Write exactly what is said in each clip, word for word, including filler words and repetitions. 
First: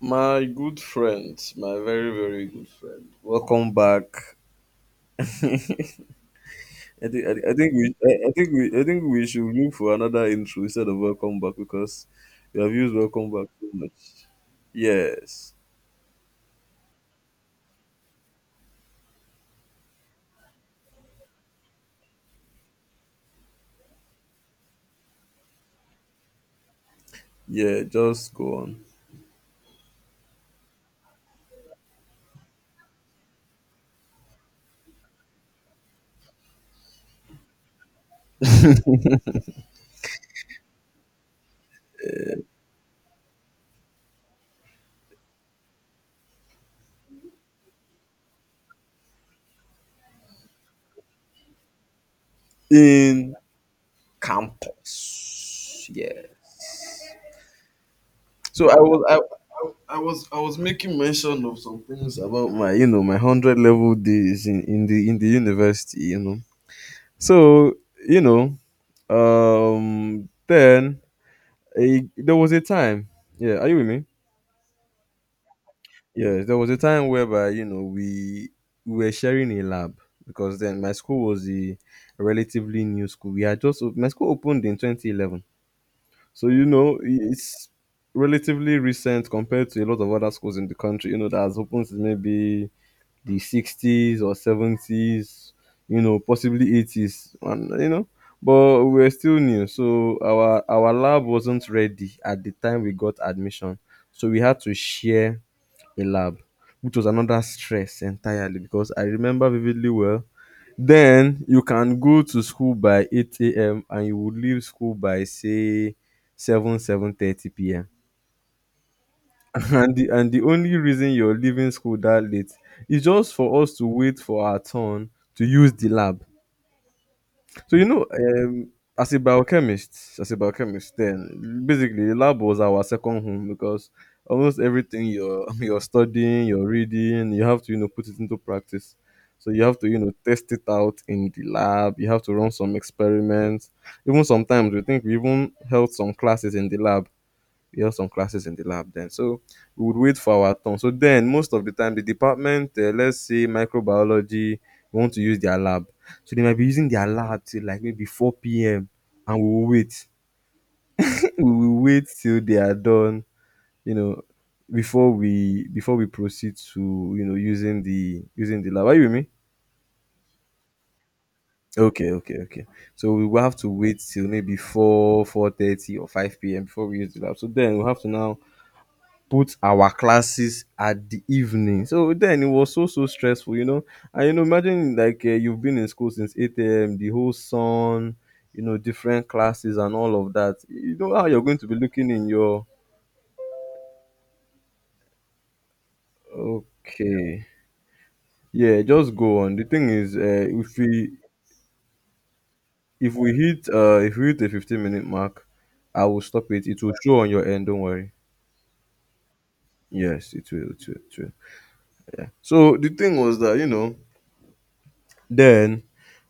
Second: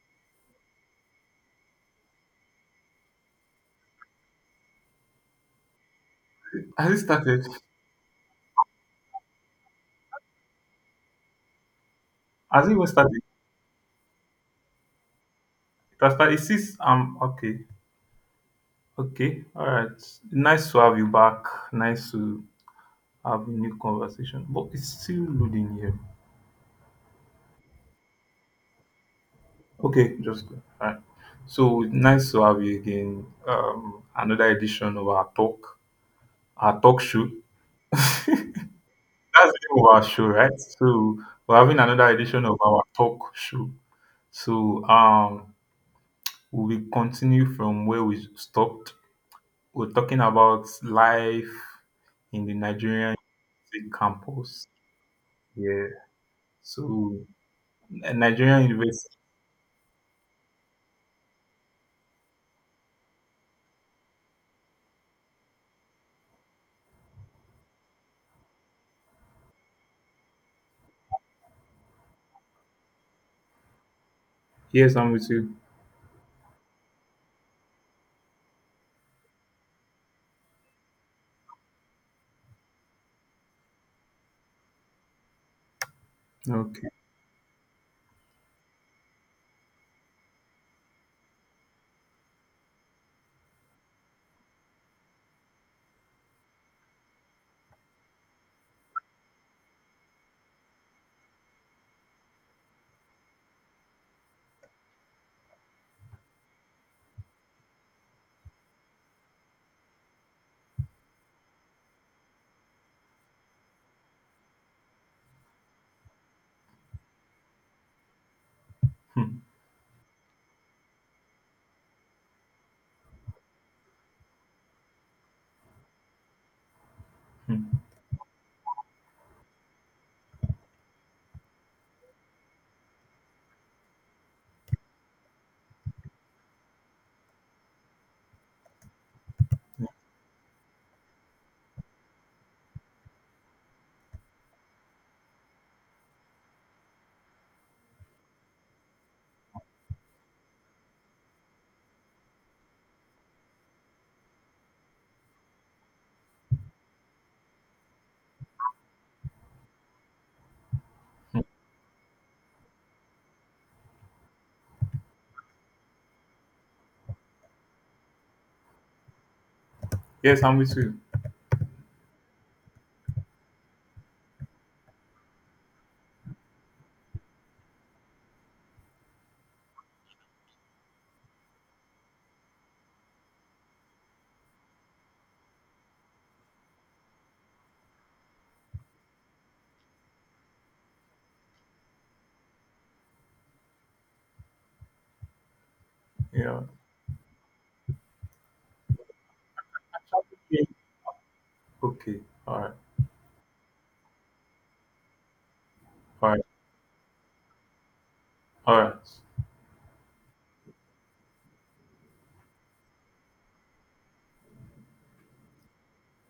My good friend, my very very good friend. Welcome back. Has it I think I, started? thi- I think we I, I think we I think we should look for another intro instead of welcome back because we Has have it even used started? welcome back too much. Yes. It has started. It says, um, okay, okay, all right. Nice to have you back. Nice to have a new conversation. But it's still loading here. Yeah, just go on. Okay, just go. All right. So nice to have you again. Um, another edition of our talk, our talk show. That's the name of our show, right? So we're having another edition of our talk show. So um, we will continue from where we stopped. We're talking about life in the Nigerian In University campus. campus. Yeah. Yes. So, N- Nigerian So I was I, University. I I was I was making mention of some things about my you know my hundred level days in, in the in the university, you know. So, you know, um, then a, there was a time. Yeah, are you with me? Yes, I'm with you. Yes, there was a time whereby you know we we were sharing a lab because then my school was a relatively new school. We had just op- my school opened in twenty eleven, so you Okay. know it's relatively recent compared to a lot of other schools in the country. You know that has opened since maybe the sixties or seventies, you know, possibly eighties, and you know, but we were still new, so our our lab wasn't ready at the time we got admission, so we had to share a lab, which was another stress entirely because I remember vividly well. Then you can go to school by eight a m and you would leave school by say 7 seven thirty p.m Hmm, And the and the only reason you're leaving school that late is just for us to wait for our turn to use the lab. So you hmm, know, um, as a biochemist, as a biochemist, then basically the lab was our second home because almost everything you're you're studying, you're reading, you have to you know put it into practice. So you have to you know test it out in the lab. You have to run some experiments. Even sometimes we think we even held some classes in the lab, we have some classes in the lab then. So we would wait for our turn. So then, most of the time, the department, uh, let's say microbiology, want to use their lab. So they might be using their lab till like maybe four p m and we will wait. hmm. We will wait till they are done, you know, before we before we proceed to you know using the using the lab. Are you with me? Yes, I'm with you. Okay, okay, okay. So we will have to wait till maybe four, four thirty or five p m before we use the lab. So then we have to now put our classes at the evening. So then it was so so stressful, you know. And you know, imagine like uh, you've been in school since eight a m. The whole sun, you know, different classes and all of that. You know how you're going to be looking in your. Yeah. Okay. Yeah, just go on. The thing is, uh, Yeah. if we Okay. All right. if we hit uh if we hit the fifteen minute mark, I will All right. stop it. It will show on your end. Don't worry. All right. Yes, it will. It will. It will. So the thing was that you know then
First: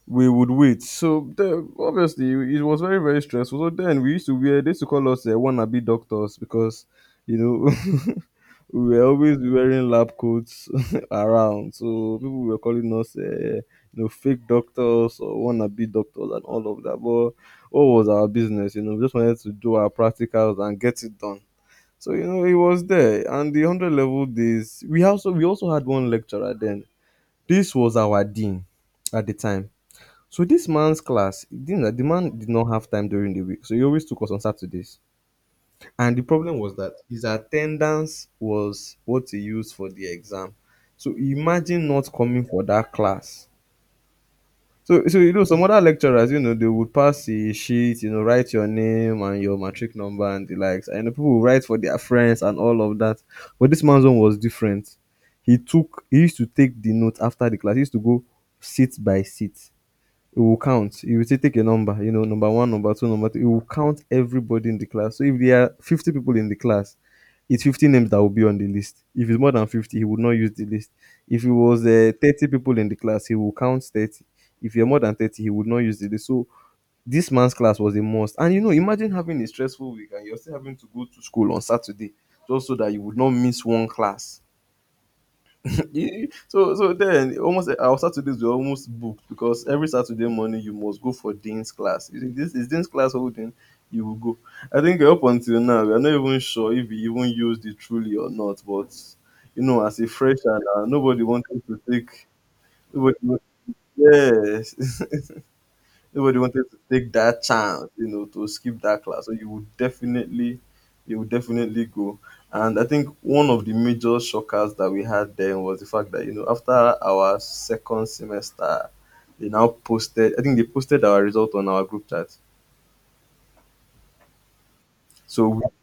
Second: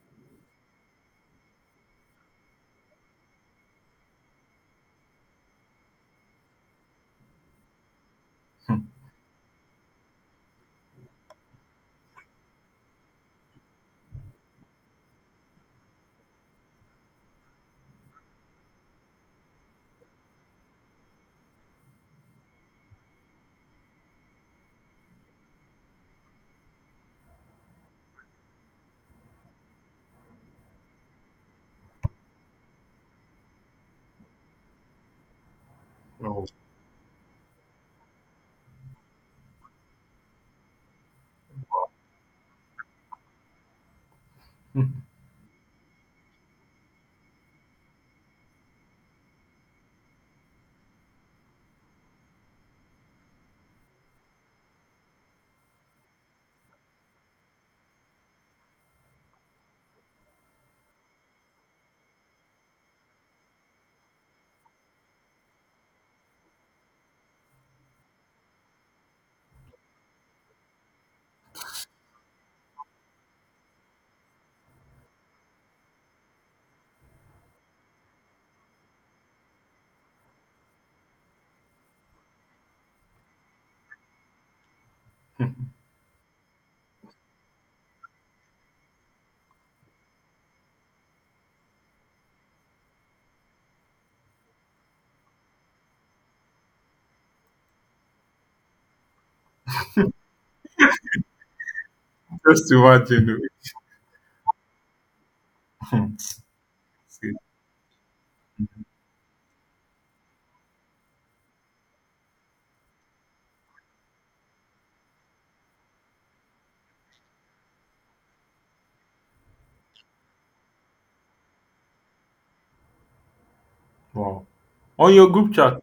we would wait. So the, obviously it was very very stressful. So then we used to wear they used to call us uh, wannabe doctors because you know Hmm. we were always wearing lab coats around. So people were calling us uh, you know fake doctors or wannabe doctors and all of that. But what was our business? You know, we just wanted to do our practicals and get it done. So you know it was there, and the hundred level days we also we also had one lecturer then. This was our dean at the time, so this man's class, it didn't, the man did not have time during the week, so he always took us on Saturdays. And the Oh. problem was that his attendance was what he used for the exam. So imagine not coming for that class. Hmm, So, so you know, some other lecturers, you know, they would pass a sheet, you know, write your name and your matric number and the likes. And you know, people would write for their friends and all of that. But this man's one was different. He took, he used to take the note after the class. He used to go seat by seat. It will count. You will still take a number, you know, number one, number two, number three. It will count everybody in the class. So if there are fifty people in the class, it's fifty names that will be on the list. If it's more than fifty, he would not use the list. If it was uh, thirty people in the class, he will count thirty. If you're more than thirty, he would not use the list. So this man's class was a must. And you know, imagine having a stressful week and you're still having to go to school on Saturday just so that you would not miss one class. hmm. Yeah, so so then almost uh, our Saturdays were almost booked because every Saturday morning you must go for Dean's class. Is it- this is Dean's class holding? You will go. I think up until now we are not even sure if we even used it truly or not. But you know, as a fresher, now, nobody wanted to take. Just Nobody, wa- imagine. yes. Oh. Hmm. Nobody wanted to take See. that chance, you know, to skip that class. So you would definitely, you would definitely go. And I think one of the major shockers that we had then was the fact that you know after our second semester, they now posted. I think they posted our result on our group chat. Wow. On your So group we- chat.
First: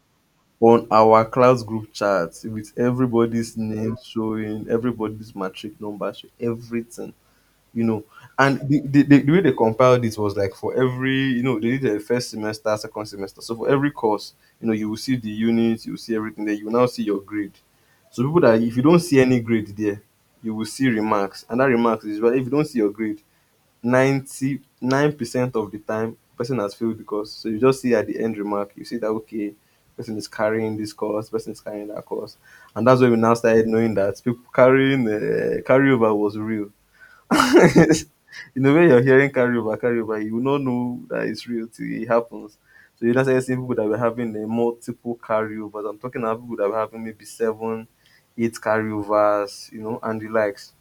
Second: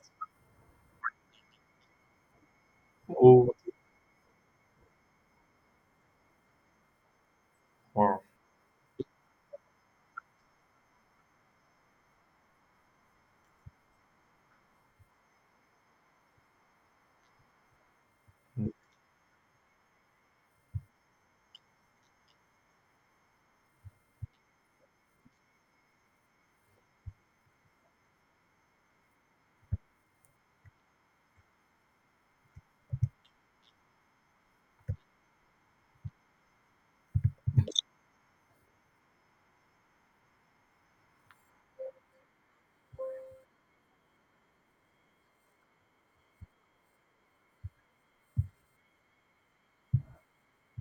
on our class group chat, with Oh, everybody's name showing, everybody's matric number showing, everything you know. wow. And the, the, the, the way they compiled it was like for every, you know, they did a first semester, second semester. So for every course, you know, you will see the units, you will see everything there, you will now see your grade. So people that Hmm. if you don't see any grade there, you will see remarks. And that remarks is, well, if you don't see your grade, ninety-nine percent of the time person has failed, because so you just see at the end remark, you see that okay, person is carrying this course, person is carrying that course. And that's when we now started knowing that people carrying uh, carryover was real in the way, you're hearing carryover, carryover. You will not know, no, that it's real till it happens. So you don't start seeing people that were having uh, multiple carryovers. I'm talking about people that were having maybe seven, eight carryovers, you know, and the likes.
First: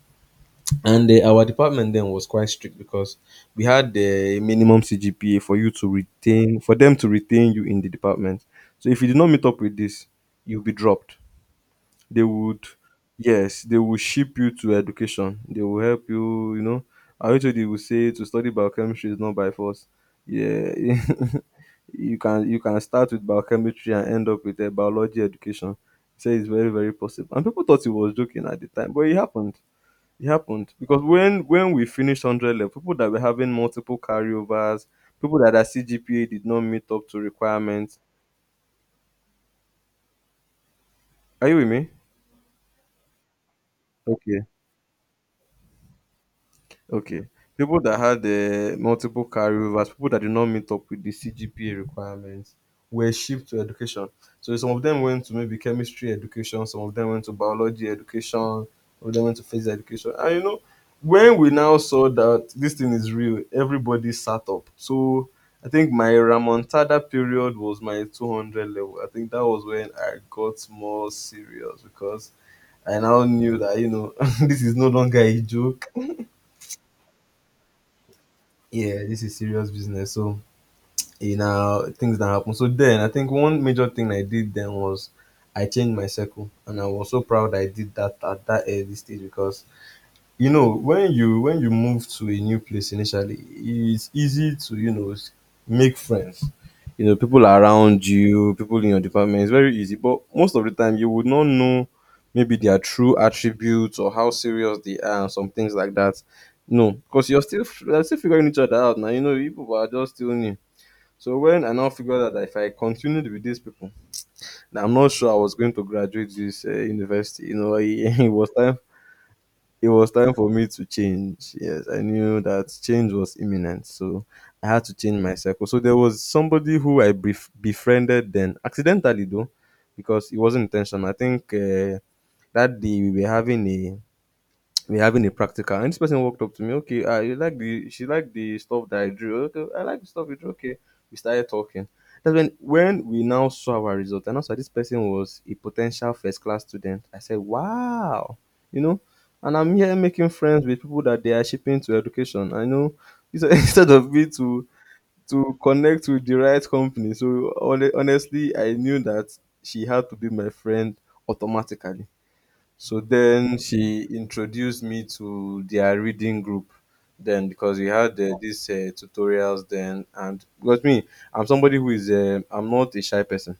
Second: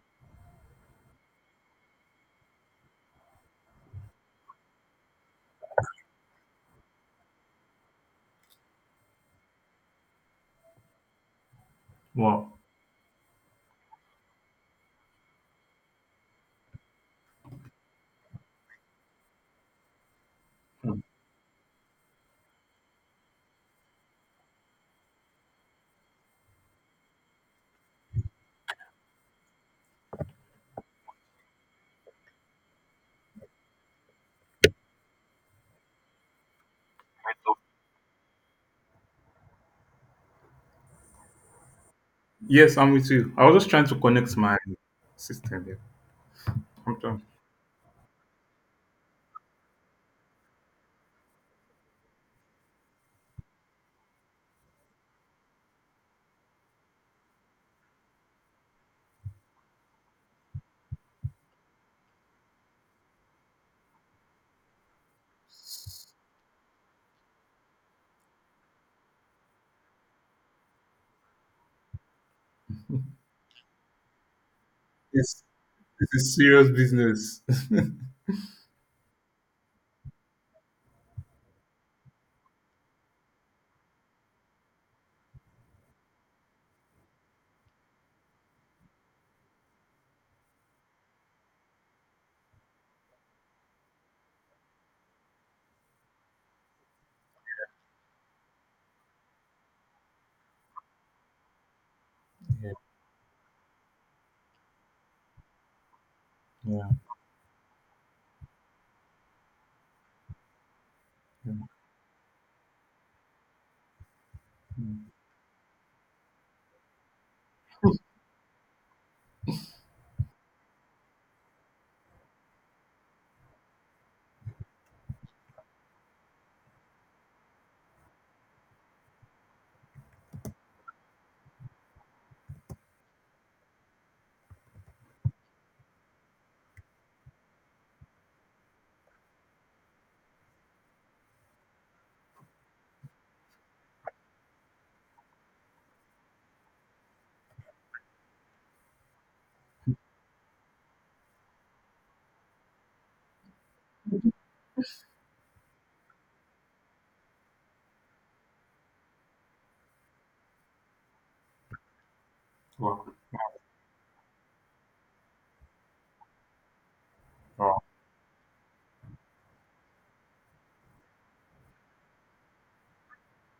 And uh, our department then was quite strict because we had the minimum C G P A for you to retain, for them to retain you in the department. So if you did not meet up with this, you'll be dropped. They Wow. would. Yes, they will ship you to education. They will help you you know I wish they will say to study biochemistry is not by force. Yeah. Hmm. you can you can start with biochemistry and end up with a biology education. Say it's very very possible, and people thought he was joking at the time, but it happened. It happened because when when we finished one hundred level, people that were having multiple carryovers, people that their CGPA did not meet up to requirements, are you with me? Yes, I'm with you. I was just trying to connect Okay. my system. Yeah. I'm trying. Okay. People that had uh, multiple carryovers, people that did not meet up with the C G P A requirements, were shipped to education. So some of them went to maybe chemistry education, some of them went to biology education, some of them went to physics education. And you know, when we now saw that this thing is real, everybody sat up. So I think my Ramontada period was my two hundred level. I think that was when I got more serious because I now knew that, you know, this is no longer a It's joke. it's a serious business. Yeah, this is serious business. So you know things that happen. So then I think one major thing I did then was I changed my circle, and I was so proud I did that at that early stage, because you know when you when you move to a new place initially it's easy to you know s- make friends. You know people around you, people in your department, it's very easy, but most of the time you would not know maybe Yeah, their true attributes or how serious they are and some things like that. yeah, No, because you're still you're still figuring each other out now. You know you people are just still new. So yeah. when I now figured out that if I continued with these people, now I'm not Mm. sure I was going to graduate this uh, university you know it, it was time it was time for me to change. Yes, I knew that change was imminent, so I had to change my circle. So there was somebody who I bef- befriended then, accidentally though, because it wasn't intentional. I think uh, that day we were having a we having a practical, and this person walked up to me. Okay, uh, you like the she liked the stuff that I drew. Okay, I like the stuff you drew. Okay, we started talking. That's when when we now saw our result, and also this person was a potential first class student. I said wow, you know, and I'm here making friends with people that they are shipping to education, I know, instead instead of me to to connect with the right company. So hone- honestly, I knew that she had to be my friend automatically. So Wow, then she introduced me to their reading group. Then because wow. we had uh, these uh, tutorials then, and because me, I'm somebody who is uh, I'm not a shy person.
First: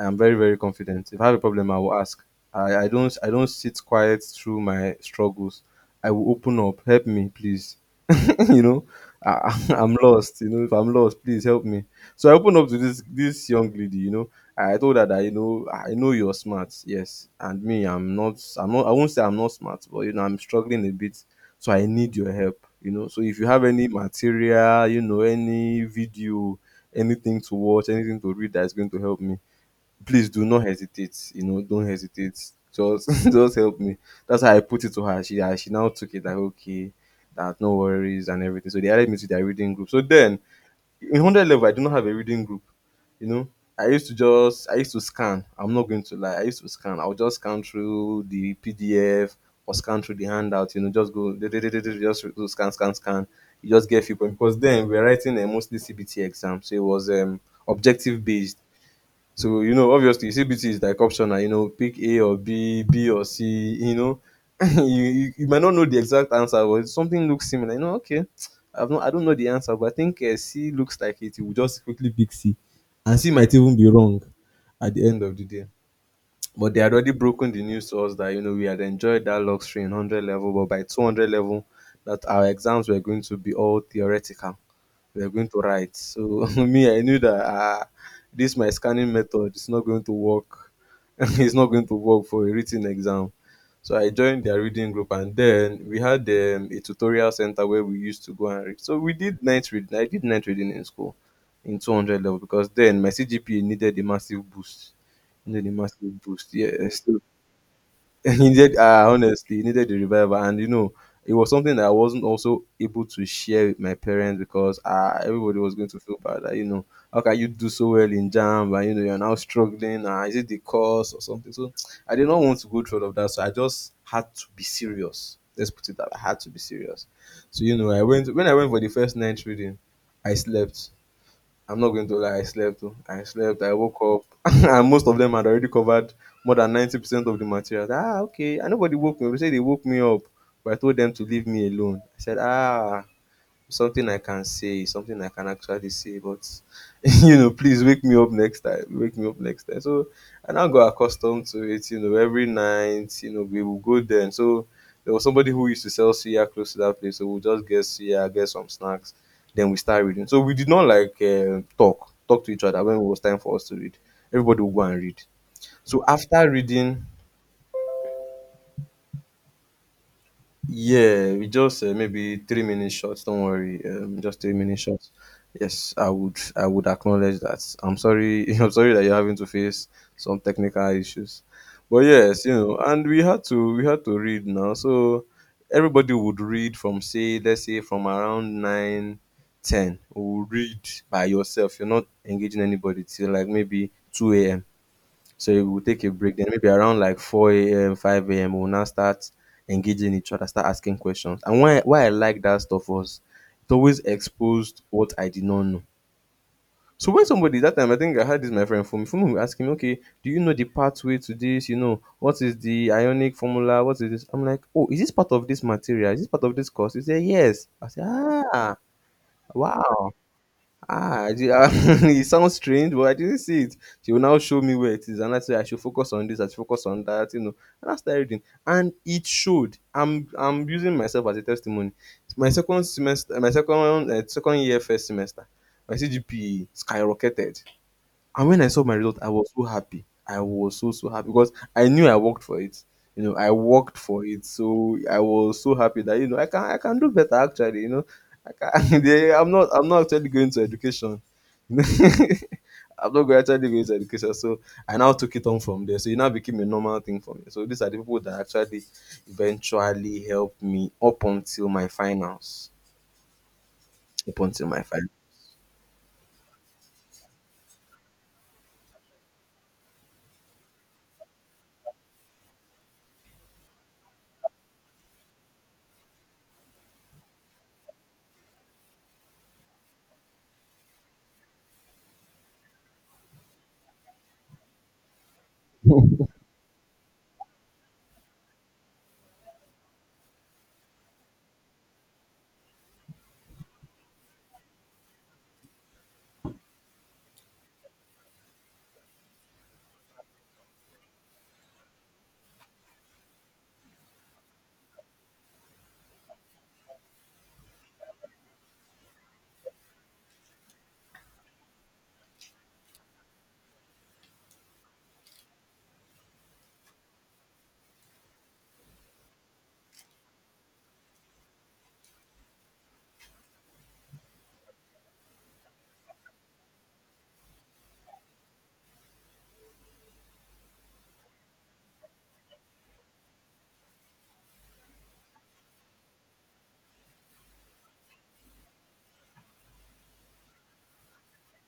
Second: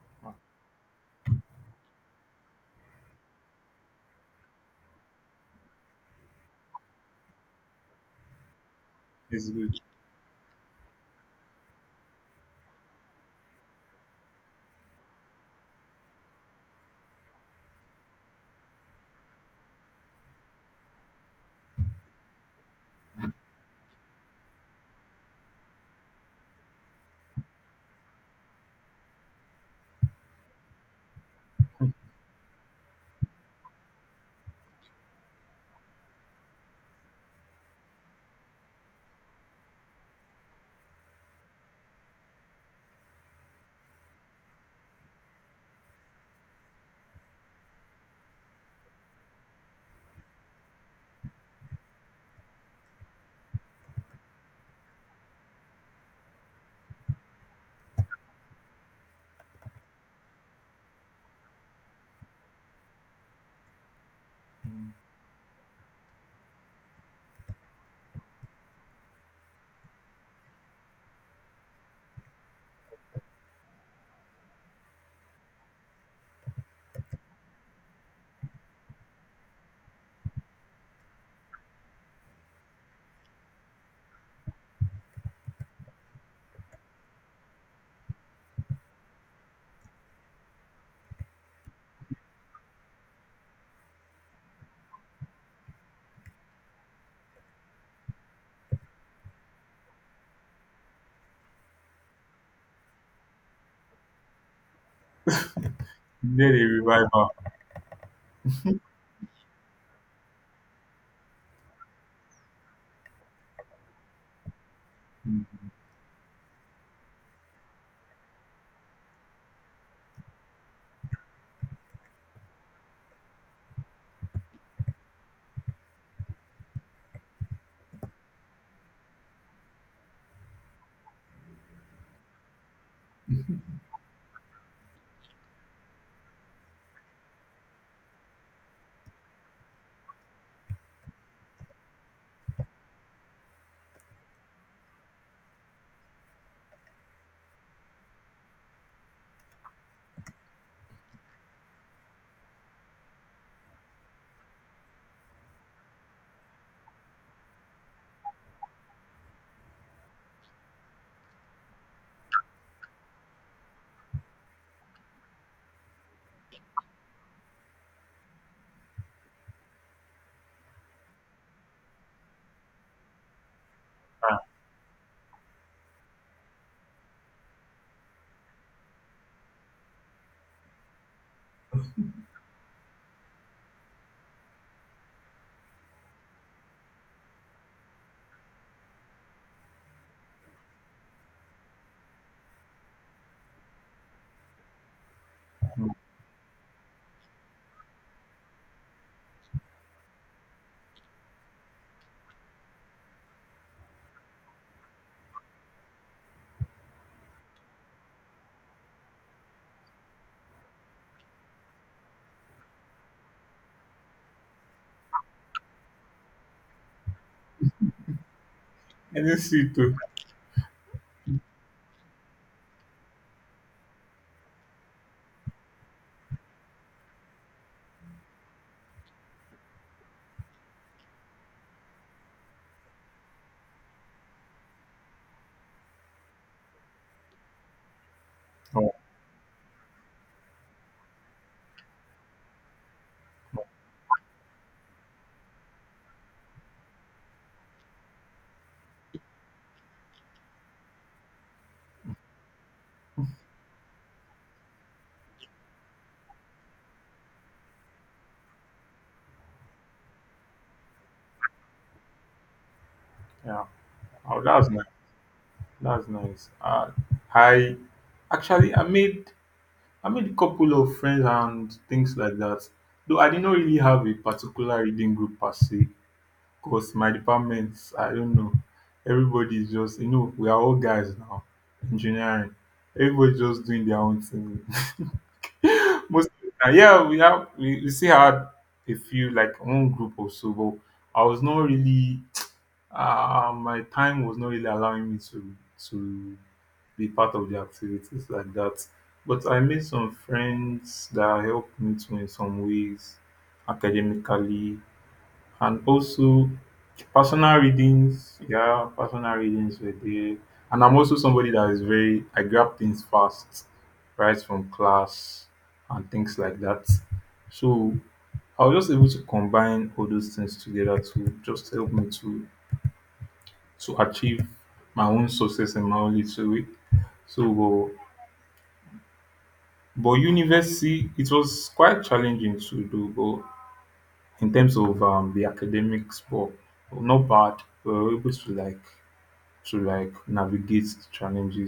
I'm very, very confident. If I have a problem, I will ask. I, I don't I don't sit quiet through my struggles. I will open up. Help me, please. You know, It's I, good. I'm lost. You know, if I'm lost, please help me. So I opened up to this this young lady. You know, I told her that, you know, I know you're smart. Yes, and me, I'm not. I'm not. I won't say I'm not smart, but you know, I'm struggling a bit. So I need your help. You know, so if you have any material, you know, any video, anything to watch, anything to read that is going to help me, please do not hesitate. You know, don't hesitate. Just just help me. That's how I put it to her. She uh, she now took it like, okay, that no worries and everything. So they added me to their reading group. So then in hundred level, I do not have a reading group. You know, I used to just I used to scan. I'm not going to lie. I used to scan. I would just scan through the P D F or scan through the handout. You know, just go just do scan scan scan. You just get few points because then we're writing a mostly C B T exam, so it was um objective based. So, you know, obviously C B T is like optional, you know, pick A or B, B or C, you know. you, you you might not know the exact answer, but something looks similar. You know, okay. I've not, I don't know the answer, but I think uh, C looks like it. You will just quickly pick C. And C might even be wrong at the end of the day. But they had already broken the news to us that, you know, we had enjoyed that luxury in one hundred level, but by two hundred level, that our exams were going to be all theoretical, we are going to write. So me, I knew that uh, this my scanning method is not going to work. It's not going to work for a written exam. So I joined their reading group, and then we had um, a tutorial center where we used to go and read. So we did night reading. I did night reading in school in two hundred level because then my C G P A needed a massive boost. Needed a massive You boost. need a Yes. revival. He did uh, honestly, he needed the revival, and you know, it was something that I wasn't also able to share with my parents because uh, everybody Mm, was going to feel bad that, you know, how can you do so well in jam, but you know, you're now struggling. Uh, is it the course or something? So I did not want to go through all of that. So I just had to be serious. Let's put it that I had to be serious. So you know, I went when I went for the first night reading, I slept. I'm not going to lie, I slept. Oh. I slept. I woke up, and most of them had already covered more than ninety percent of the material. Ah, okay. And nobody woke me. They said they woke me up, but I told them to leave me alone. I said, ah, something I can say, something I can actually say, but you know, please wake me up next time. Wake me up next time. So I now got accustomed to it, you know, every night, you know, we will go there. And so there was somebody who used to sell suya close to that place. So we'll just get suya, get some snacks, then we start reading. So we did not like uh, talk, talk to each other when it was time for us to read. Everybody would go and read. So after reading, yeah, we just uh, maybe three minutes short. Don't worry, um, just three minutes short. Yes, I would, I would acknowledge that. I'm sorry, I'm sorry that you're having to face some technical issues, but yes, you know, and we had to, we had to read now. So everybody would read from say, let's say from around nine, ten. Would read by yourself. You're not engaging anybody till like maybe two a m. So we will mm. take a break. Then maybe around like four a m, five a m, we'll now start engaging each other, start asking questions. And why why I like that stuff was it always exposed what I did not know. So when somebody that time, I think I had this my friend from from asking me, okay, do you know the pathway to this? You know, what is the ionic formula? What is this? I'm like, oh, is this part of this material? Is this part of this course? He said, yes. I said, ah, I didn't see it too. wow. Ah, I did, ah, it sounds strange, but I didn't see it. She will now show me where it is, and I say I should focus on this, I should focus on that, you know. And I started reading, and it showed. I'm I'm using myself as a testimony. My second semester, my second uh, second year first semester, my C G P A skyrocketed. And when I saw Oh, my result, I was so happy. I was so, so happy because I knew I worked for it. You know, I worked for it. So I was so happy that, you know, I can I can do better actually, you know. I can they, I'm not I'm not actually going to education. I'm not going actually going to education. So I now took it on from there. So it now became a normal thing for me. So these are the people that actually eventually helped me up until my finals. yeah. Up Oh, until that's my nice. finals. That's nice. Uh, I actually I made I made a couple of friends and things like that. Though I did not really have a particular reading group per se, because my department, I don't know, everybody is just, you know, we are all guys now, engineering. Everybody's just doing their own thing. Most of yeah, we have we, we still had a few like one group or so, but I was not really, uh, my time was not really allowing me to to be part of the activities like that. But I made some friends that helped me too in some ways, academically, and also personal readings. yeah, Personal readings were there. And I'm also somebody that is very, I grab things fast, right from class and things like that. So I was just able to combine all those things together to just help me to to achieve my own success in my own little way. So, but, but university, it was quite challenging to do, but in terms of um, the academics, but, not bad. We were able to like to like navigate challenges